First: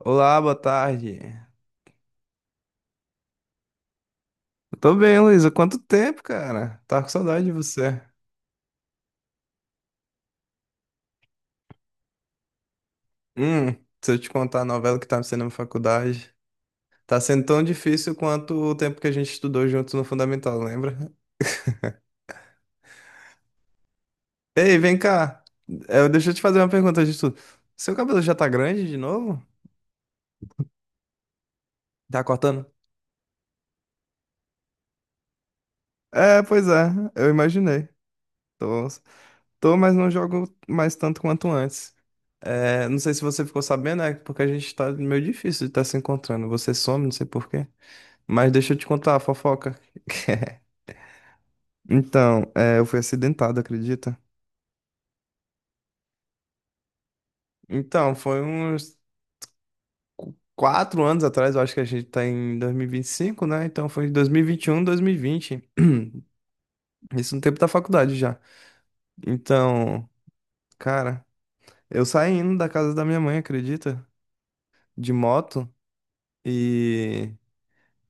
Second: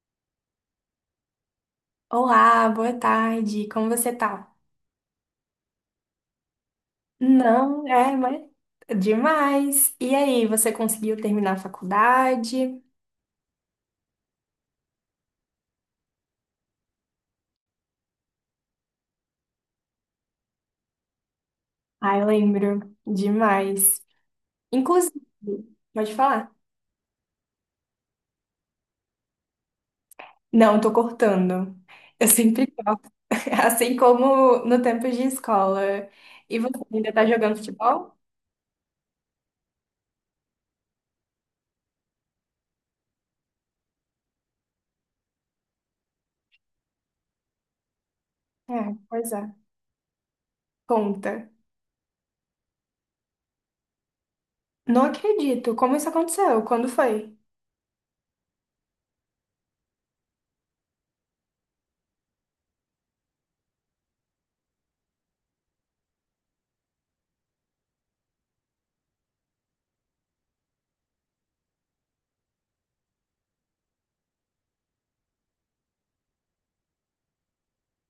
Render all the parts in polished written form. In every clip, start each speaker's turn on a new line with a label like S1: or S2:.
S1: Olá, boa tarde.
S2: Olá, boa tarde. Como você tá?
S1: Eu tô bem, Luísa. Quanto tempo, cara? Tava com saudade de
S2: Não,
S1: você.
S2: é, mas demais. E aí, você conseguiu terminar a faculdade?
S1: Hum, se eu te contar a novela que tá me sendo na faculdade, tá sendo tão difícil quanto o tempo que a gente estudou juntos no Fundamental, lembra?
S2: Ai, lembro. Demais.
S1: Ei, vem
S2: Inclusive,
S1: cá.
S2: pode
S1: Deixa eu te
S2: falar.
S1: fazer uma pergunta de tudo. Seu cabelo já tá grande de novo?
S2: Não, tô cortando.
S1: Tá
S2: Eu sempre
S1: cortando?
S2: corto, assim como no tempo de escola.
S1: É,
S2: E
S1: pois
S2: você
S1: é,
S2: ainda tá
S1: eu
S2: jogando
S1: imaginei.
S2: futebol?
S1: Tô, tô, mas não jogo mais tanto quanto antes. É, não sei se você ficou sabendo, é porque a gente tá meio difícil de estar se encontrando. Você some, não sei por quê. Mas deixa eu
S2: É,
S1: te contar a
S2: pois é.
S1: fofoca.
S2: Conta.
S1: Então, eu fui acidentado, acredita?
S2: Não acredito. Como isso aconteceu? Quando foi?
S1: Então, foi uns 4 anos atrás, eu acho que a gente tá em dois mil e vinte e cinco, né? Então foi dois mil e vinte e um, 2020. Isso no tempo da faculdade já. Então, cara, eu saindo da casa da minha mãe, acredita? De moto. E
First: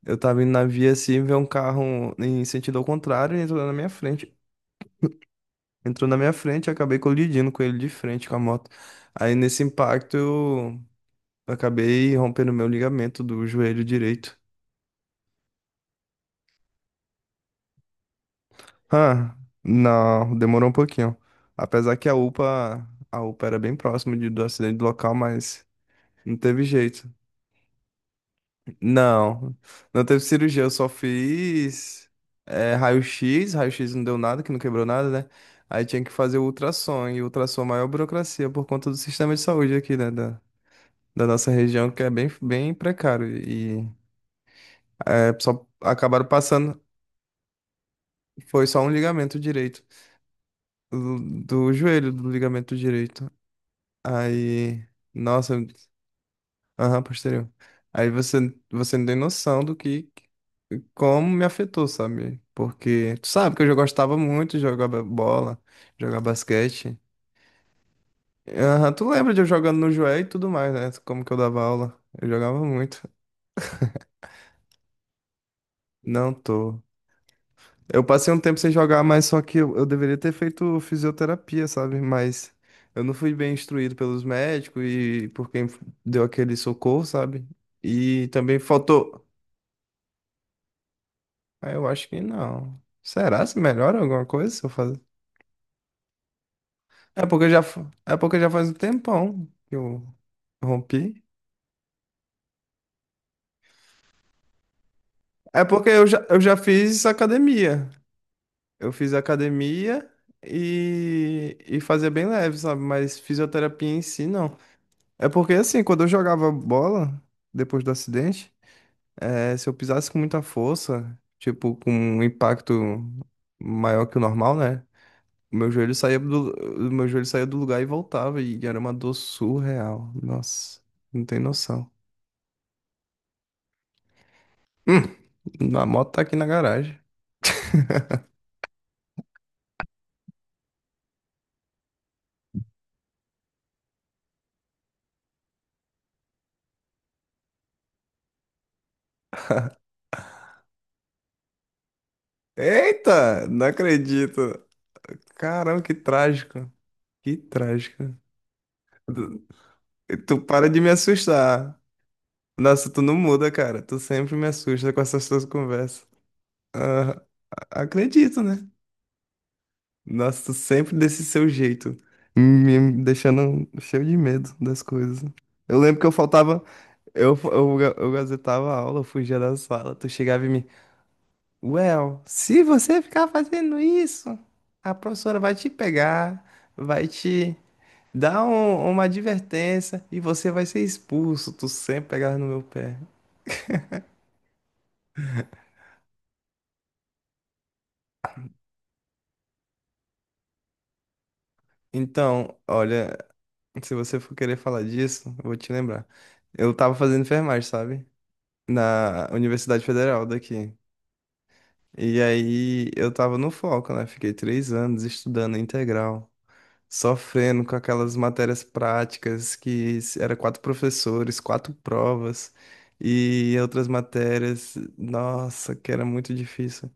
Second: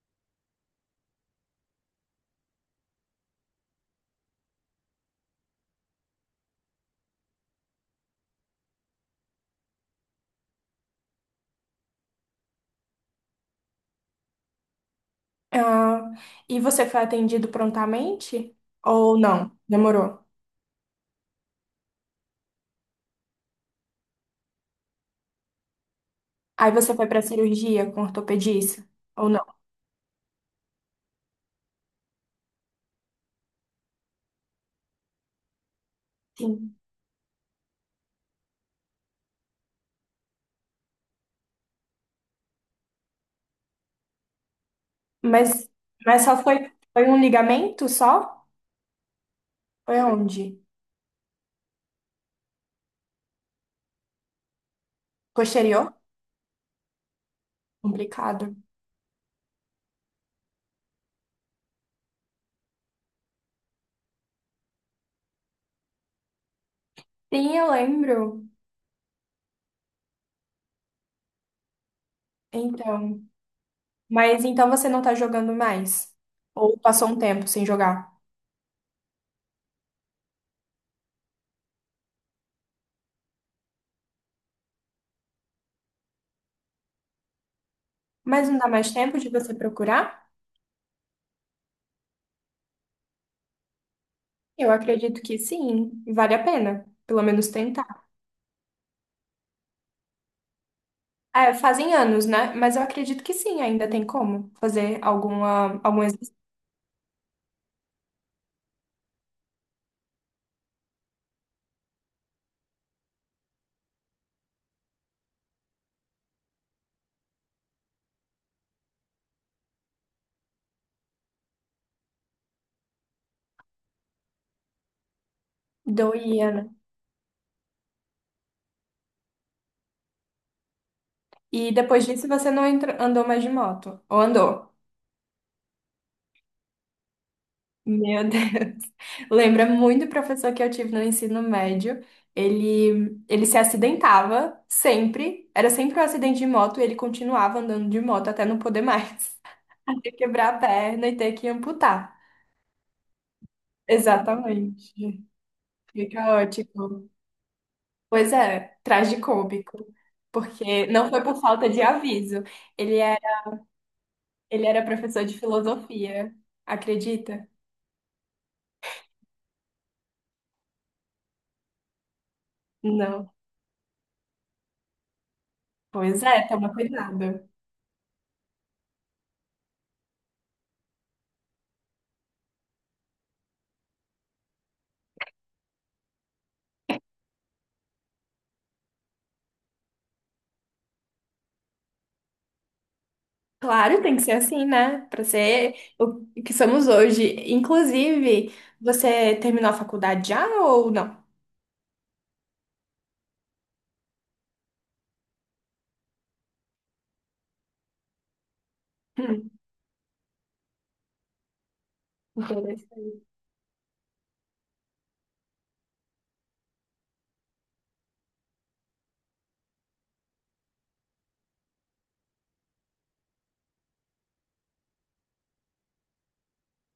S1: eu tava indo na via assim, ver um carro em sentido ao contrário e entrou na minha frente. E acabei colidindo com ele de frente com a moto. Aí nesse impacto eu acabei rompendo meu ligamento do joelho direito.
S2: Ah, e você foi atendido prontamente? Ou
S1: Ah,
S2: não? Demorou?
S1: não, demorou um pouquinho. Apesar que a UPA era bem próximo do acidente do local, mas não teve
S2: Aí você foi
S1: jeito.
S2: pra cirurgia com ortopedista? Ou
S1: Não,
S2: não?
S1: não teve cirurgia, eu só fiz raio-x, raio-x não deu nada, que não quebrou nada, né? Aí tinha que fazer o
S2: Sim.
S1: ultrassom, e o ultrassom é a maior burocracia por conta do sistema de saúde aqui, né? Da nossa região que é bem, bem precário e só
S2: Mas, mas
S1: acabaram
S2: só foi,
S1: passando,
S2: um ligamento só?
S1: foi só um ligamento direito
S2: Foi onde?
S1: do joelho do ligamento direito. Aí, nossa,
S2: Posterior?
S1: aham, posterior. Aí você
S2: Complicado.
S1: você não tem noção do que como me afetou, sabe? Porque tu sabe que eu já gostava muito de jogar bola, jogar basquete.
S2: Sim, eu lembro.
S1: Aham, tu lembra de eu jogando no joelho e tudo mais, né? Como que eu dava aula? Eu jogava muito.
S2: Então. Mas então você não tá jogando mais?
S1: Não
S2: Ou
S1: tô.
S2: passou um tempo sem
S1: Eu
S2: jogar?
S1: passei um tempo sem jogar, mas só que eu deveria ter feito fisioterapia, sabe? Mas eu não fui bem instruído pelos médicos e por quem deu aquele socorro, sabe? E
S2: Mas
S1: também
S2: não dá mais tempo
S1: faltou.
S2: de você procurar?
S1: Ah, eu acho que não. Será se melhora alguma coisa se eu
S2: Eu
S1: fazer?
S2: acredito que sim. Vale a pena. Pelo
S1: É porque
S2: menos
S1: eu já, fa-
S2: tentar.
S1: é porque já faz um tempão que eu rompi.
S2: É, fazem anos, né? Mas eu acredito que sim, ainda tem como fazer
S1: É
S2: alguma,
S1: porque
S2: algum
S1: eu já,
S2: exercício.
S1: eu já fiz academia. Eu fiz academia e fazia bem leve, sabe? Mas fisioterapia em si, não. É porque assim, quando eu jogava bola, depois do acidente, se eu pisasse com muita força, tipo, com um impacto maior que o normal, né? O meu joelho saía
S2: Doía,
S1: do,
S2: né?
S1: o meu joelho saía do lugar e voltava, e era uma dor surreal. Nossa, não tem
S2: E
S1: noção.
S2: depois disso você não entra- andou mais de moto. Ou andou?
S1: Hum, a moto tá aqui na garagem.
S2: Meu Deus. Lembra muito o professor que eu tive no ensino médio. Ele se acidentava sempre. Era sempre um acidente de moto e ele continuava andando de moto até não poder mais. Até quebrar a perna e ter que amputar.
S1: Eita, não acredito.
S2: Exatamente.
S1: Caramba, que
S2: Fica
S1: trágico.
S2: ótimo.
S1: Que trágico.
S2: Pois é,
S1: Tu,
S2: tragicômico.
S1: tu para de
S2: Porque
S1: me
S2: não foi por falta
S1: assustar.
S2: de aviso.
S1: Nossa,
S2: Ele
S1: tu não
S2: era,
S1: muda, cara. Tu sempre me
S2: ele era
S1: assusta com
S2: professor
S1: essas
S2: de
S1: tuas conversas.
S2: filosofia.
S1: Ah,
S2: Acredita?
S1: acredito, né? Nossa, tu sempre desse seu jeito, me
S2: Não.
S1: deixando cheio de medo das coisas. Eu lembro que eu
S2: Pois é,
S1: faltava,
S2: toma cuidado.
S1: eu gazetava a aula, eu fugia da sala, tu chegava em mim, Well, se você ficar fazendo isso, a professora vai te pegar, vai te dar uma advertência e você vai ser expulso. Tu sempre pegava no meu pé.
S2: Claro, tem que ser assim, né? Para ser o que somos hoje. Inclusive, você terminou a faculdade já ou não?
S1: Então, olha, se você for querer falar disso, eu vou te lembrar. Eu tava fazendo enfermagem, sabe? Na
S2: Hum,
S1: Universidade Federal daqui. E aí eu
S2: interessante.
S1: tava no foco, né? Fiquei 3 anos estudando integral, sofrendo com aquelas matérias práticas que era quatro professores, quatro provas e outras matérias, nossa, que era muito difícil.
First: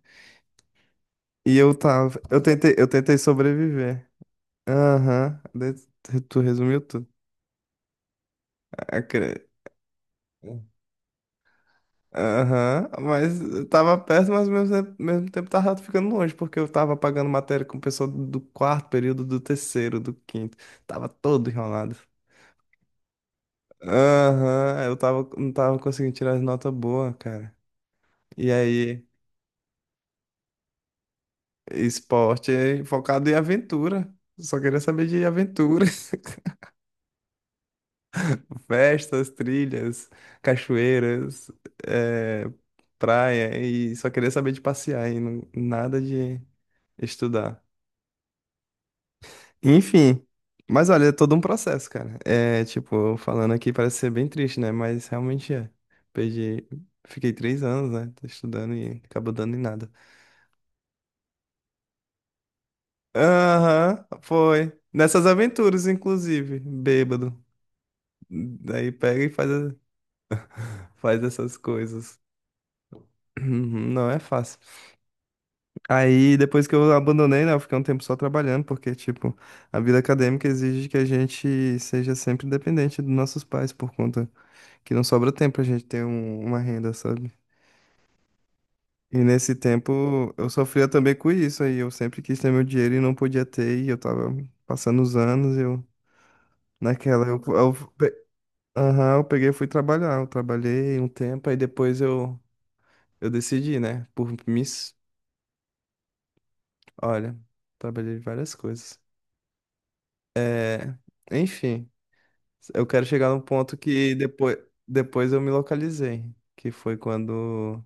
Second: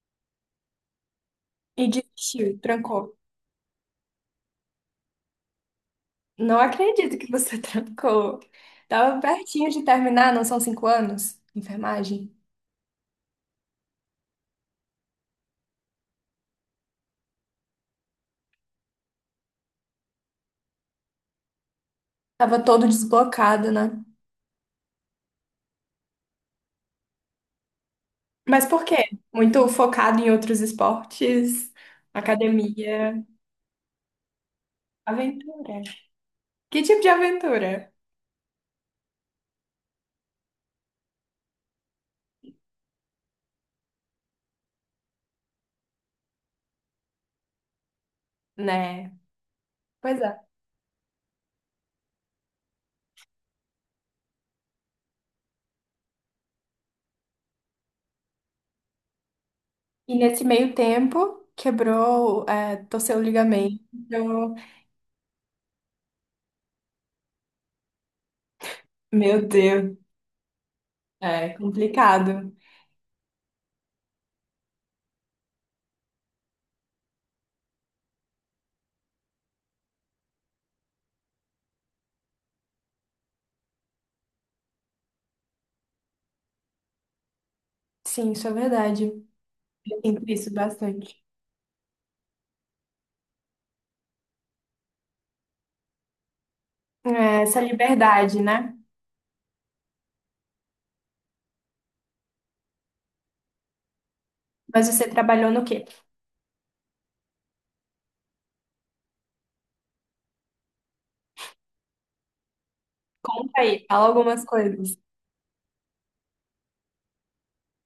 S2: E desistiu,
S1: Eu
S2: trancou.
S1: tentei sobreviver. Aham, tu
S2: Não
S1: resumiu tudo.
S2: acredito que você trancou.
S1: Ah,
S2: Tava pertinho de terminar, não são 5 anos? Enfermagem.
S1: aham, mas tava perto, mas ao mesmo tempo tava ficando longe, porque eu tava pagando matéria com o pessoal do quarto período, do terceiro, do quinto. Tava todo enrolado.
S2: Tava todo desblocado, né?
S1: Aham, não tava conseguindo tirar as notas boas, cara. E
S2: Mas por quê?
S1: aí,
S2: Muito focado em outros esportes,
S1: esporte é
S2: academia,
S1: focado em aventura. Só queria saber de
S2: aventura.
S1: aventura.
S2: Que tipo de aventura,
S1: Festas, trilhas, cachoeiras, eh, praia, e só queria saber de passear e nada de estudar.
S2: né? Pois
S1: Enfim.
S2: é.
S1: Mas olha, é todo um processo, cara. É, tipo, falando aqui parece ser bem triste, né? Mas realmente é. Perdi. Fiquei 3 anos, né? Tô estudando e acabou dando em nada.
S2: E nesse meio tempo, quebrou, é, torceu o ligamento.
S1: Aham,
S2: Então,
S1: foi. Nessas aventuras, inclusive. Bêbado. Daí pega e
S2: Meu
S1: faz, a-
S2: Deus,
S1: faz
S2: é
S1: essas coisas.
S2: complicado.
S1: Uhum. Não é fácil. Aí, depois que eu abandonei, né? Eu fiquei um tempo só trabalhando, porque, tipo, a vida acadêmica exige que a gente seja sempre dependente dos nossos pais por conta que não sobra tempo pra gente ter uma renda, sabe?
S2: Sim, isso é verdade.
S1: E nesse
S2: Eu sinto
S1: tempo eu
S2: isso
S1: sofria também
S2: bastante.
S1: com isso aí. Eu sempre quis ter meu dinheiro e não podia ter, e eu tava passando os anos, eu naquela
S2: É, essa liberdade, né?
S1: aham, eu peguei e fui trabalhar. Eu trabalhei um tempo, aí depois eu decidi, né? Por
S2: Mas
S1: mis...
S2: você trabalhou no quê?
S1: Olha, trabalhei em várias coisas. É, enfim, eu quero chegar num
S2: Conta
S1: ponto
S2: aí, fala
S1: que
S2: algumas
S1: depois,
S2: coisas.
S1: depois eu me localizei, que foi quando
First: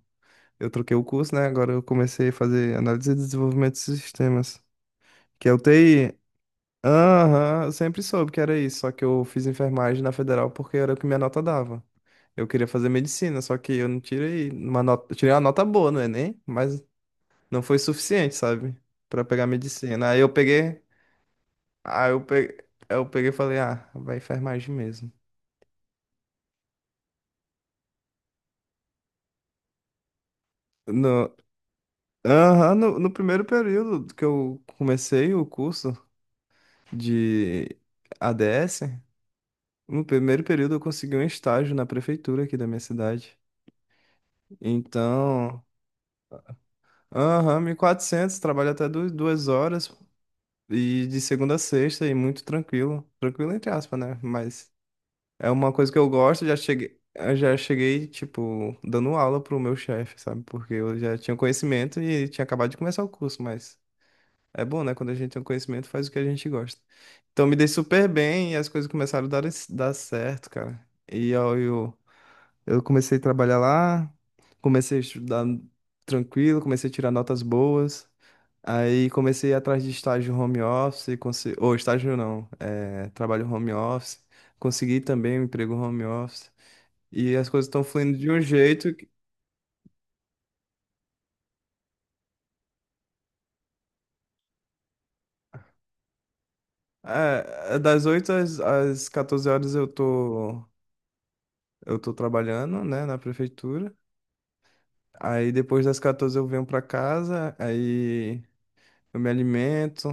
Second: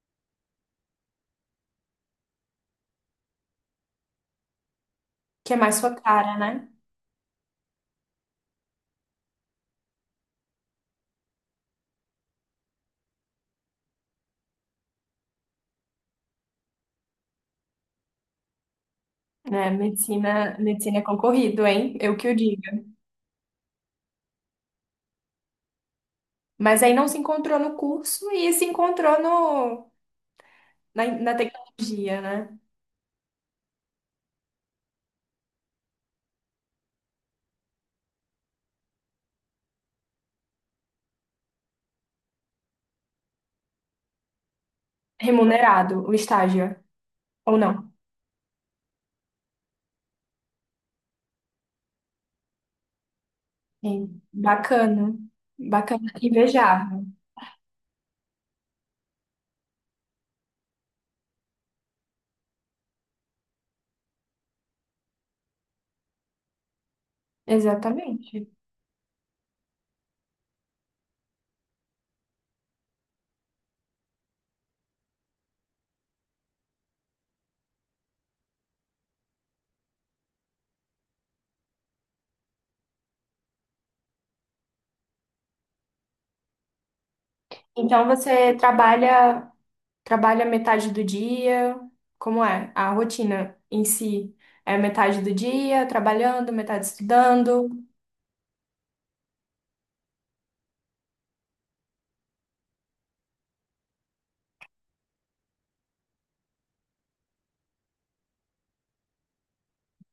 S1: eu troquei o curso, né? Agora eu comecei a fazer análise e desenvolvimento de sistemas, que é
S2: Que é
S1: o
S2: mais sua
S1: TI.
S2: cara, né?
S1: Aham, eu sempre soube que era isso, só que eu fiz enfermagem na federal porque era o que minha nota dava. Eu queria fazer medicina, só que eu não tirei uma nota, eu tirei uma nota boa no Enem, mas não foi suficiente, sabe? Pra pegar
S2: É,
S1: medicina. Aí eu
S2: medicina,
S1: peguei,
S2: medicina é concorrido, hein?
S1: aí
S2: Eu
S1: eu
S2: que o
S1: peguei,
S2: diga.
S1: eu peguei e falei, ah, vai enfermagem mesmo.
S2: Mas aí não se encontrou no curso e se encontrou no, na, na
S1: No,
S2: tecnologia, né?
S1: aham, no primeiro período que eu comecei o curso de ADS. No primeiro período eu consegui um estágio na prefeitura aqui da minha cidade. Então,
S2: Remunerado, o estágio, ou
S1: aham, mil
S2: não?
S1: e quatrocentos trabalho até 2 horas e de segunda a sexta e muito tranquilo. Tranquilo entre
S2: É,
S1: aspas, né? Mas
S2: bacana,
S1: é uma coisa que eu
S2: bacana,
S1: gosto, já cheguei,
S2: invejável.
S1: eu já cheguei, tipo, dando aula pro meu chefe, sabe? Porque eu já tinha conhecimento e tinha acabado de começar o curso, mas é bom, né? Quando a gente tem um conhecimento, faz o que a gente gosta. Então me dei super
S2: Exatamente.
S1: bem e as coisas começaram a dar certo, cara. E eu, eu Eu comecei a trabalhar lá, comecei a estudar tranquilo, comecei a tirar notas boas. Aí comecei a ir atrás de estágio home office, ou estágio não, trabalho home office. Consegui também um emprego home office. E as coisas estão
S2: Então
S1: fluindo de um
S2: você
S1: jeito que,
S2: trabalha, trabalha metade do dia, como é? A rotina em si é metade do dia trabalhando, metade estudando.
S1: das 8 às 14 horas eu tô, trabalhando, né, na prefeitura. Aí depois das 14 eu venho pra casa, aí eu me alimento,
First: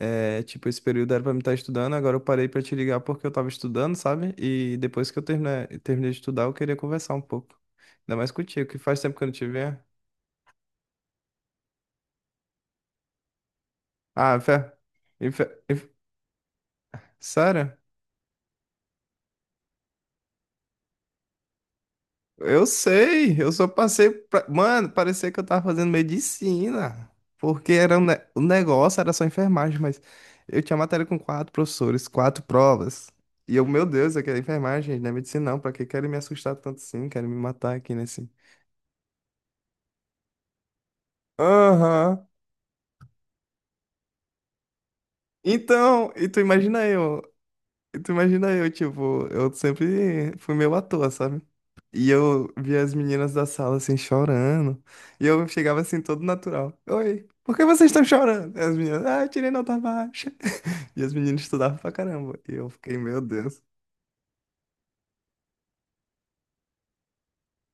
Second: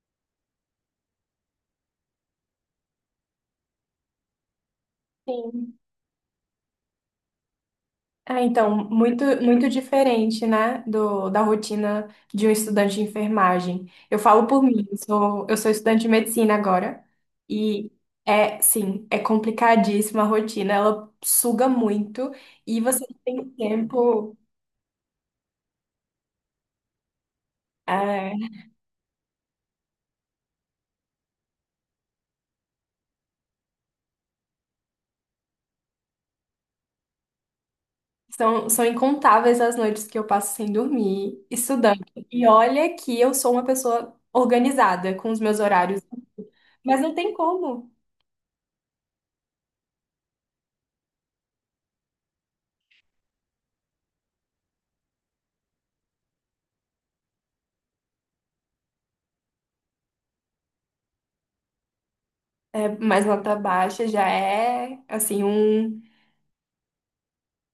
S1: é, tipo, esse período era pra me estar estudando, agora eu parei pra te ligar porque eu tava estudando, sabe? E depois que eu terminei,
S2: Sim.
S1: terminei de estudar, eu queria conversar um pouco. Ainda mais
S2: Ah,
S1: contigo, que
S2: então,
S1: faz tempo
S2: muito,
S1: que eu não te
S2: muito
S1: vejo.
S2: diferente, né, da rotina de um estudante de enfermagem. Eu
S1: Ah,
S2: falo por
S1: fé.
S2: mim,
S1: E fé-
S2: eu sou
S1: e fé-
S2: estudante de medicina agora,
S1: Sério?
S2: e é, sim, é complicadíssima a rotina, ela suga muito,
S1: Eu
S2: e você não
S1: sei,
S2: tem
S1: eu só passei
S2: tempo,
S1: pra... Mano, parecia que eu tava fazendo medicina. Porque era o
S2: é,
S1: negócio era só enfermagem, mas eu tinha matéria com quatro professores, quatro provas. E eu, meu Deus, eu quero enfermagem, não é medicina não. Pra que querem me assustar tanto assim? Querem me matar aqui nesse...
S2: são incontáveis as noites que eu passo sem dormir, estudando.
S1: Aham.
S2: E olha que eu sou uma pessoa organizada com os meus horários,
S1: Então, e tu imagina
S2: mas não
S1: eu,
S2: tem como.
S1: e tu imagina eu, tipo, eu sempre fui meio à toa, sabe? E eu via as meninas da sala assim chorando, e eu chegava assim todo natural. Oi, por que vocês estão chorando? E as meninas, ah, eu tirei nota baixa. E as meninas estudavam pra caramba. E eu
S2: É,
S1: fiquei, meu
S2: mais nota
S1: Deus.
S2: baixa já é, assim,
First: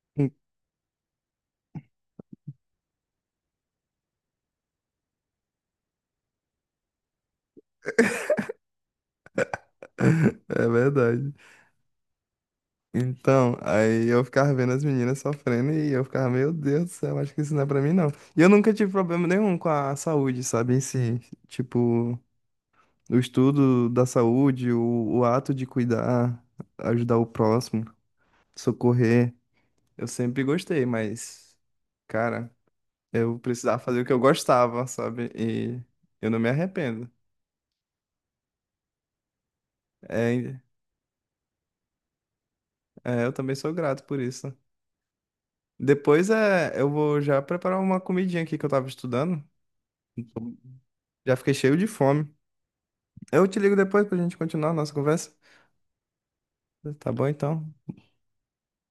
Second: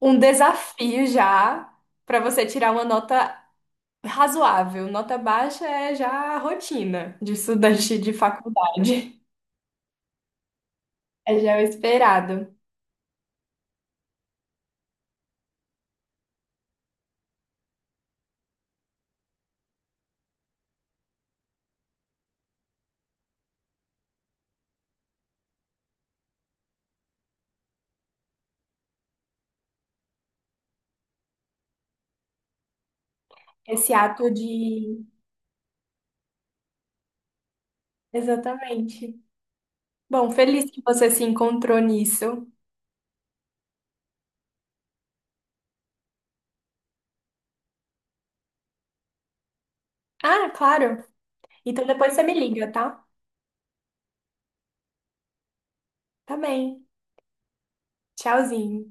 S2: um desafio já para você tirar uma nota razoável. Nota baixa é já a rotina de estudante de faculdade.
S1: É verdade.
S2: É já o esperado.
S1: Então, aí eu ficava vendo as meninas sofrendo e eu ficava, meu Deus do céu, acho que isso não é pra mim, não. E eu nunca tive problema nenhum com a saúde, sabe, em si. Tipo. O estudo da saúde, o ato de cuidar, ajudar o próximo, socorrer. Eu sempre gostei, mas, cara, eu precisava
S2: Esse
S1: fazer o que eu
S2: ato
S1: gostava,
S2: de.
S1: sabe? E eu não me arrependo.
S2: Exatamente. Bom,
S1: É,
S2: feliz que você se encontrou nisso.
S1: eu também sou grato por isso. Depois eu vou já preparar uma comidinha aqui que eu tava estudando.
S2: Ah, claro.
S1: Já fiquei cheio de
S2: Então depois você
S1: fome.
S2: me liga, tá?
S1: Eu te ligo depois pra gente continuar a nossa conversa.
S2: Tá bem.
S1: Tá bom, então.
S2: Tchauzinho.